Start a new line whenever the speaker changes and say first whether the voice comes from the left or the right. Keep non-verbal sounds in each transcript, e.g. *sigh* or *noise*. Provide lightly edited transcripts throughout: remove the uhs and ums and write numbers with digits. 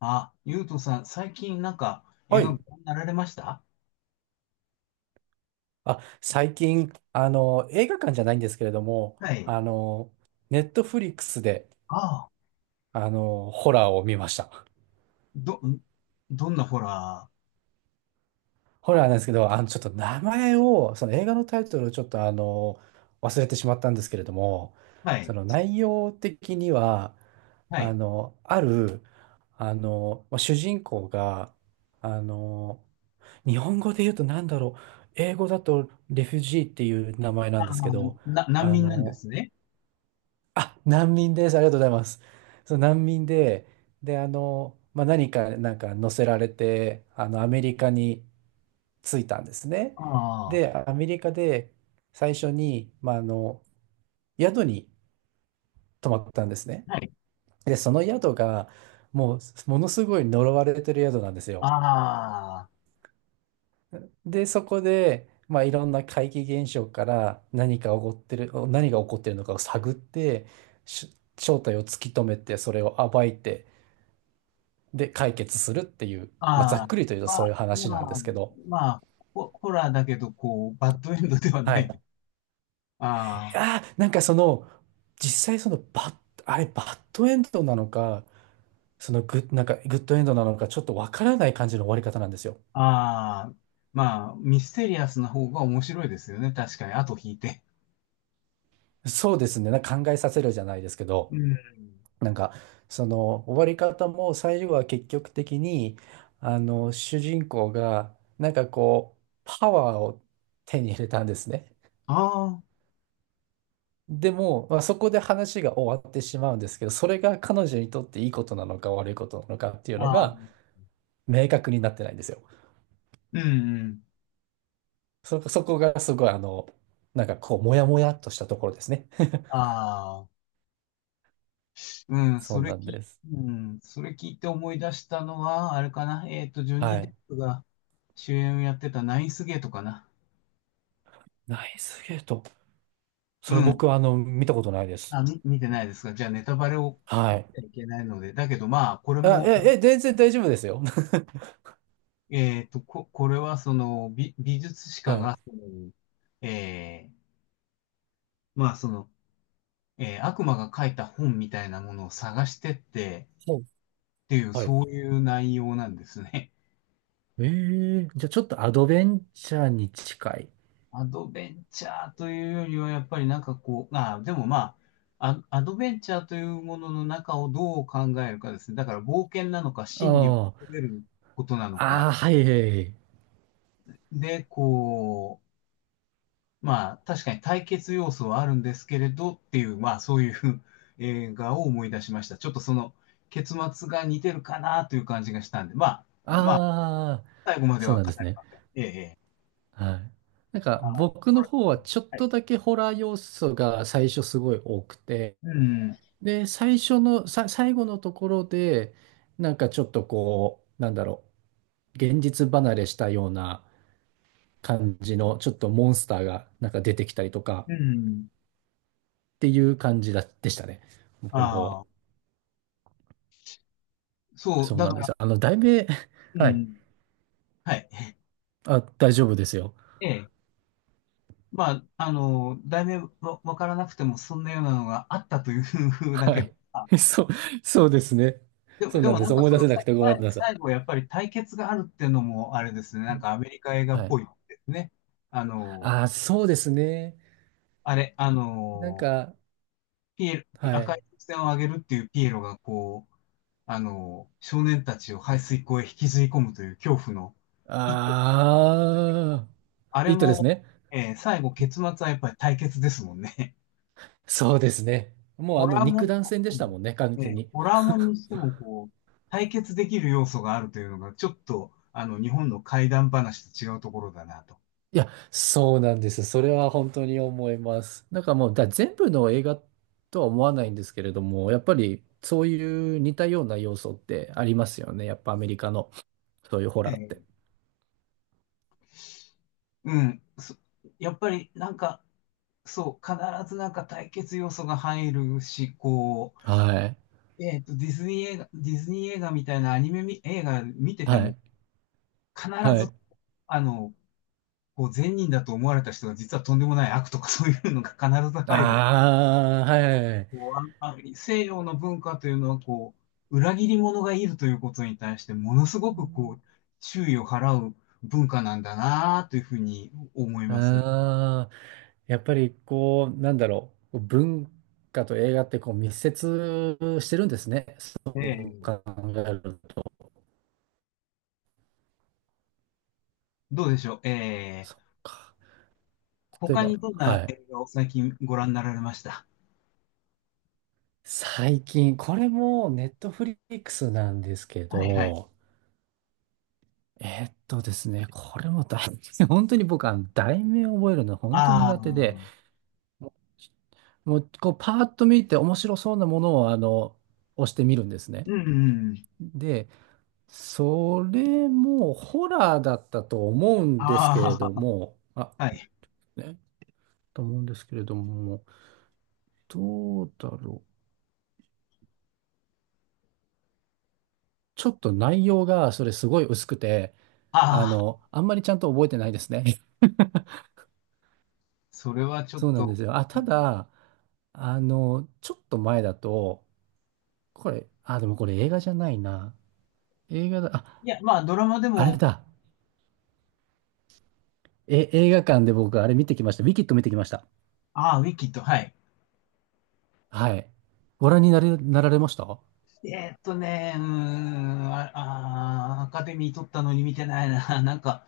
left: あ、ゆうとさん、最近なんか映
right: は
left: 画
right: い。
left: ご覧になられました？
right: あ、最近、映画館じゃないんですけれども、
left: はい。
right: ネットフリックスで、
left: ああ、
right: ホラーを見ました。
left: ど、んどんなホラ
right: ホラーなんですけど、ちょっと名前を、その映画のタイトルをちょっと、忘れてしまったんですけれども、
left: ー？は
right: そ
left: い。
right: の内容的には、
left: は
right: あ
left: い。
right: の、ある、あの、まあ主人公が、あの、日本語で言うと何だろう、英語だとレフュジーっていう名前な
left: あ
right: んで
left: あ、
right: すけど、
left: 難
right: あ
left: 民なんで
right: の、
left: すね。
right: あ、難民です。ありがとうございます。そう、難民で、で、まあ、なんか乗せられて、アメリカに着いたんですね。
left: ああ、
right: で、アメリカで最初に、まあ、宿に泊まったんですね。
left: はい。
right: で、その宿が、もう、ものすごい呪われてる宿なんですよ。
left: ああ、
right: で、そこで、まあ、いろんな怪奇現象から何か起こってる、何が起こってるのかを探って、正体を突き止めて、それを暴いて、で解決するっていう、まあ、ざ
left: ああ、
right: っくりと言うと
left: ま
right: そ
left: あ、
right: ういう話
left: ま
right: なんで
left: あ、
right: すけど。
left: まあ、ホラーだけど、こう、バッドエンドではな
right: は
left: い。
right: い。
left: あ
right: なんかその、実際バッドエンドなのか、そのグッ、なんかグッドエンドなのか、ちょっとわからない感じの終わり方なんですよ。
left: あ、ああ、まあ、ミステリアスな方が面白いですよね。確かに、後引いて。
right: そうですね。なんか考えさせるじゃないですけ
left: う
right: ど、
left: ん。
right: なんか、その終わり方も最後は結局的に、主人公が、なんかこう、パワーを手に入れたんですね。
left: あ
right: でも、まあ、そこで話が終わってしまうんですけど、それが彼女にとっていいことなのか悪いことなのかっていう
left: あ、
right: の
left: ああ、
right: が明確になってないんですよ。
left: うん、うん。
right: そこがすごいなんかこう、もやもやっとしたところですね。*laughs*
left: ああ。うん、
right: そ
left: そ
right: う
left: れ
right: なん
left: き、
right: です。
left: うん、それ聞いて思い出したのは、あれかな、ジョ
right: は
left: ニー・デッ
right: い。
left: プが主演をやってたナインスゲートかな。
right: ナイスゲート。
left: う
right: それ
left: ん。
right: 僕は見たことないです。
left: あ、見てないですか？じゃあ、ネタバレを
right: は
left: 言っ
right: い。
left: ちゃいけないので。だけど、まあ、これ
right: あ、
left: も、
right: 全然大丈夫ですよ。
left: これは、その、美術史
right: *laughs* は
left: 家
right: い。
left: が、その、えー、まあ、その、悪魔が書いた本みたいなものを探してって、
right: ほう。
left: っていう、
right: はい。
left: そういう内容なんですね。
right: ええ、じゃあちょっとアドベンチャーに近い。
left: アドベンチャーというよりは、やっぱりなんかこう、あ、でもまあ、アドベンチャーというものの中をどう考えるかですね。だから冒険なのか、真理を
right: あ
left: 求めることなの
right: あ、
left: か。
right: ああ、はい、はいはい。
left: で、こう、まあ、確かに対決要素はあるんですけれどっていう、まあ、そういう *laughs* 映画を思い出しました。ちょっとその結末が似てるかなという感じがしたんで、まあ、まあ、
right: ああ、
left: 最後まで
right: そう
left: は
right: な
left: 語
right: んです
left: り
right: ね。
left: ません。ええ、ええ。
right: はい。なんか
left: ああ、
right: 僕
left: こ
right: の
left: れ、
right: 方はちょっ
left: は
right: と
left: い。
right: だけホラー要素が最初すごい多くて、
left: うん、
right: で、最後のところで、なんかちょっとこう、なんだろう、現実離れしたような感じの、ちょっとモンスターがなんか出てきたりとか
left: うん、
right: っていう感じだ、でしたね。僕の方は。
left: ああ。そう、
right: そう
left: だ
right: なん
left: か
right: で
left: ら、
right: す。題名、
left: う
right: *laughs* はい。
left: ん、はい。
right: あ、大丈夫ですよ。
left: ええ。まあ、あの、題名わ、わからなくても、そんなようなのがあったというふうだ
right: は
left: けど、
right: い。
left: あ、
right: *laughs* そう、そうですね。
left: でも、
right: そう
left: で
right: なん
left: も
right: で
left: な
right: す。
left: んか
right: 思い
left: そ
right: 出
left: の、
right: せなくてごめんなさい。
left: 最後やっぱり対決があるっていうのも、あれですね、なんかアメリカ映画っ
right: は
left: ぽ
right: い。
left: いですね。あの、
right: ああ、そうですね。
left: あれ、あ
right: なん
left: の、
right: か、
left: ピエロ、
right: は
left: 赤
right: い。
left: い風船をあげるっていうピエロが、こう、あの、少年たちを排水溝へ引きずり込むという恐怖の一個
right: ああ、
left: あ
right: い
left: れ
right: いとです
left: も、
right: ね。
left: えー最後結末はやっぱり対決ですもんね。
right: そうですね。
left: *laughs*
right: もう
left: ホラーも
right: 肉
left: ん、
right: 弾戦で
left: う
right: したもんね、完
left: ん
right: 全に。
left: ホラーもんにしてもこう、対決できる要素があるというのが、ちょっと、あの、日本の怪談話と違うところだなと。
right: いや、そうなんです。それは本当に思います。なんかもう、全部の映画とは思わないんですけれども、やっぱりそういう似たような要素ってありますよね。やっぱアメリカのそういうホラーって。
left: ね、うん。そ、やっぱりなんか、そう、必ずなんか対決要素が入るし、こ
right: はい。
left: う、えっと、ディズニー映画みたいなアニメみ映画見てて
right: は
left: も、
right: い。
left: 必
right: は
left: ず、
right: い。
left: あの、こう善人だと思われた人が実はとんでもない悪とかそういうのが必ず入る。
right: ああ、はいはいはい。
left: こう西洋の文化というのはこう、裏切り者がいるということに対してものすご
right: う
left: くこ
right: ん、
left: う、注意を払う文化なんだなというふうに思いますね。
right: ああ、やっぱりこう、なんだろう、文化と映画ってこう密接してるんですね。そう
left: ええ、
right: 考えると。
left: どうでしょう。ええ、
right: そっか。例え
left: 他
right: ば、
left: にどん
right: は
left: な
right: い。
left: 映画を最近ご覧になられました？
right: 最近、これもネットフリックスなんですけ
left: はいはい。
right: ど、ですね、これも大、*laughs* 本当に僕は題名を覚えるの本当に
left: あ
right: 苦手で、
left: あ、
right: もうこうパーッと見て面白そうなものを押してみるんですね。
left: うん、うん。
right: それもホラーだったと思うんですけれ
left: あ
right: ども、
left: あ、はい。
right: ね、と思うんですけれども、どうだろう。ちょっと内容がそれすごい薄くて、
left: ああ、
right: あんまりちゃんと覚えてないですね。*laughs*
left: それはちょっ
right: そうなんで
left: と。
right: すよ。あ、
left: う
right: た
left: ん、
right: だ、ちょっと前だと、あ、でもこれ映画じゃないな。映画だ、
left: い
right: あ、
left: や、まあ、ドラマで
right: あれ
left: も。
right: だ。映画館で僕あれ見てきました。ウィキッド見てきました。
left: ああ、ウィキッド、はい。
right: はい。ご覧になれ、なられました？
left: うーん、ああー、アカデミー取ったのに見てないな。*laughs* なんか、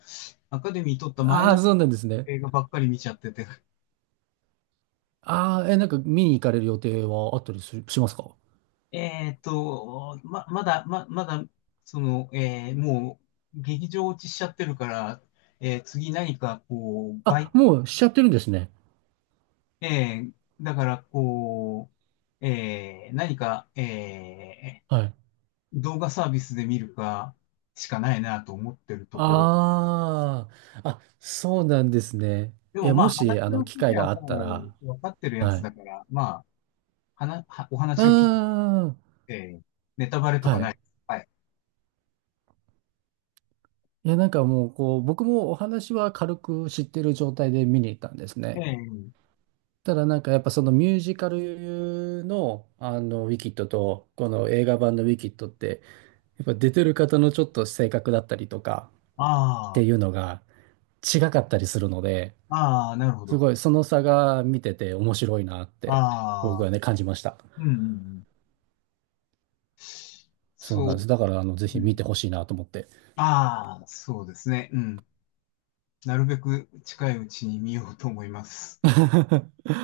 left: アカデミー取ったマイ
right: ああー、
left: ナー
right: そうなんですね。
left: 映画ばっかり見ちゃってて。
right: ああ、なんか見に行かれる予定はあったりする、しますか？
left: ま、まだ、ま、まだ、その、もう、劇場落ちしちゃってるから、えー次何か、こう、
right: あ、
left: 倍、
right: もうしちゃってるんですね。
left: えーだから、こう、えー何か、
right: はい。
left: 動画サービスで見るか、しかないなと思ってるところ。
right: ああ、あ、そうなんですね。
left: で
right: い
left: も
right: や、
left: まあ
right: もし、
left: 話の
right: 機
left: 筋
right: 会
left: は
right: があった
left: も
right: ら、
left: う分かってるや
right: は
left: つ
right: い。
left: だから、まあ、はな、はお話
right: あ
left: を聞いて、ネタバレと
right: あ、
left: か
right: は
left: な
right: い。
left: いです。はい。
right: いや、なんかもう、こう、僕もお話は軽く知ってる状態で見に行ったんです
left: え
right: ね。
left: え、
right: ただ、なんかやっぱそのミュージカルの、ウィキッドと、この映画版のウィキッドって、やっぱ出てる方のちょっと性格だったりとかって
left: あ
right: いうのが、違かったりするので、
left: あ、ああ、なるほ
right: す
left: ど。
right: ごいその差が見てて面白いなって
left: あ
right: 僕
left: あ、
right: はね感じました。
left: うん、うんうん、
right: そう
left: そ
right: なんで
left: う、
right: す。だからぜ
left: う
right: ひ見
left: ん。
right: てほしいなと思って。
left: ああ、そうですね。うん。なるべく近いうちに見ようと思います。
right: *laughs*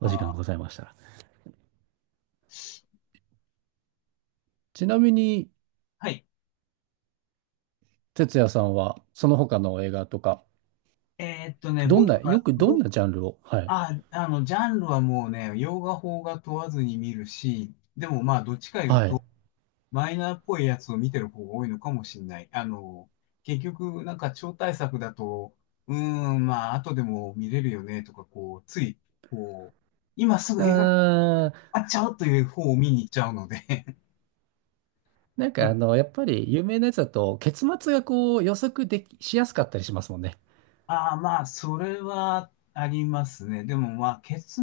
left: あ
right: お時間ござ
left: あ、
right: いましたら。ちなみに
left: はい。
right: 哲也さんはその他の映画とかどんな
left: 僕が、
right: よくどん
left: 僕、
right: なジャンルを？はい
left: ああ、あの、ジャンルはもうね、洋画、邦画問わずに見るし、でもまあ、どっちか言う
right: はい。
left: と、マイナーっぽいやつを見てる方が多いのかもしれない。あの、結局、なんか超大作だと、うーん、まあ、後でも見れるよね、とか、こう、つい、こう、今す
right: う
left: ぐ映画館に
right: ーん、
left: あっちゃうという方を見に行っちゃうので *laughs*、
right: なん
left: う
right: か
left: ん、
right: やっぱり有名なやつだと、結末がこう予測でき、しやすかったりしますもんね。
left: ああ、まあ、それはありますね。でも、まあ、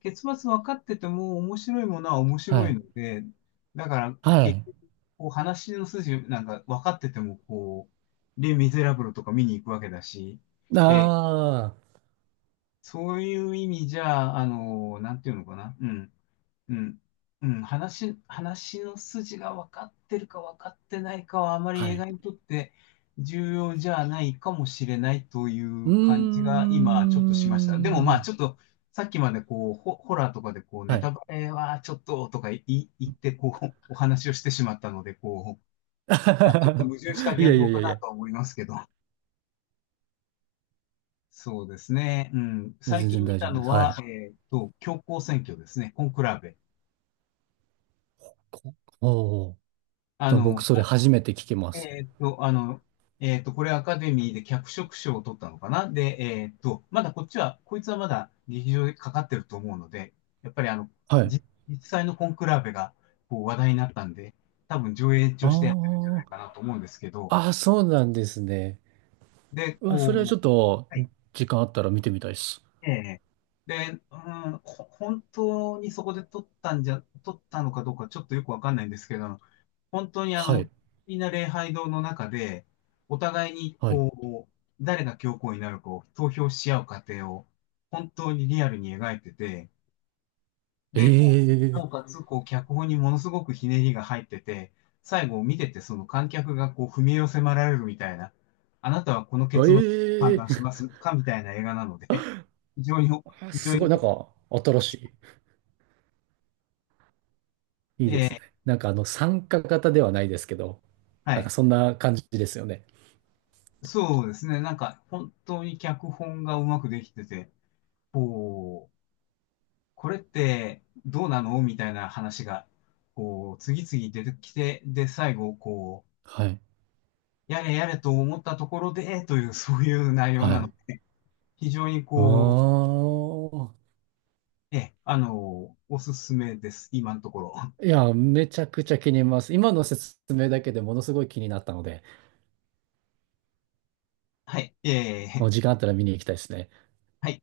left: 結末分かってても面白いものは面
right: は
left: 白い
right: い。
left: ので、だから、
right: は
left: 結
right: い。
left: 局、こう話の筋なんか分かってても、こう、レ・ミゼラブルとか見に行くわけだし、
right: あ
left: ええ、
right: あ、
left: そういう意味じゃ、あの、なんていうのかな、うん。うん。うん、話の筋が分かってるか分かってないかはあまり
right: は
left: 映
right: い。
left: 画にとって重要じゃないかもしれないとい
right: うー
left: う感じが今ちょっとしました。でもまあ
right: ん。
left: ちょっとさっきまでこうホラーとかでこうネ
right: は
left: タ
right: い。
left: バレはちょっとと言ってこうお話をしてしまったのでこう、まあちょっと矛盾した
right: *laughs* い
left: 言
right: やい
left: 動
right: やい
left: か
right: やい
left: な
right: や。
left: とは思いますけど。そうですね。うん。最
right: 全然
left: 近見
right: 大丈
left: た
right: 夫で
left: の
right: す。は
left: は、
right: い。
left: 教皇選挙ですね。コンクラーベ。
right: こおー
left: あ
right: でも
left: の、
right: 僕それ初めて聞きます。
left: えーっと、あの、これアカデミーで脚色賞を取ったのかな。で、まだこっちは、こいつはまだ劇場でかかってると思うので、やっぱりあの、
right: はい。
left: じ実際のコンクラーベがこう話題になったんで、多分上映としてやってるんじゃな
right: あ
left: いかなと思うんですけど、
right: あ。ああ、そうなんですね。
left: で、
right: うわ、それはち
left: こ
right: ょっ
left: う、
right: と、
left: はい、
right: 時間あったら見てみたいです。
left: ええ、で、うん、本当にそこで撮ったんじゃ、撮ったのかどうかちょっとよくわかんないんですけど、本当にあ
right: は
left: の、
right: い。
left: みんな礼拝堂の中で、お互いに
right: はい。
left: こう、誰が教皇になるかを投票し合う過程を、本当にリアルに描いてて、
right: え
left: で、こう、
right: え
left: なお
right: ー、
left: かつ、こう、脚本にものすごくひねりが入ってて、最後見てて、その観客がこう、踏み絵を迫られるみたいな、あなたはこの結末を
right: え
left: 判
right: え
left: 断しま
right: ー、
left: すかみたいな映画なので、*laughs* 非常に、
right: あ、
left: 非常
right: すご
left: に、
right: い、なんか、新しい。いい
left: え
right: です
left: ー
right: ね。なんか参加型ではないですけど、
left: は
right: なんか
left: い。
right: そんな感じですよね。
left: そうですね。なんか、本当に脚本がうまくできてて、こう、これってどうなのみたいな話が、こう、次々出てきて、で、最後、こ
right: はい。
left: う、やれやれと思ったところで、という、そういう内容
right: は
left: なの
right: い。
left: で、非常にこ
right: ああ。
left: う、え、あの、おすすめです、今のところ。
right: いや、めちゃくちゃ気に入ります。今の説明だけでものすごい気になったので、
left: はい、え
right: もう時
left: ー
right: 間あったら見に行きたいですね。
left: はい。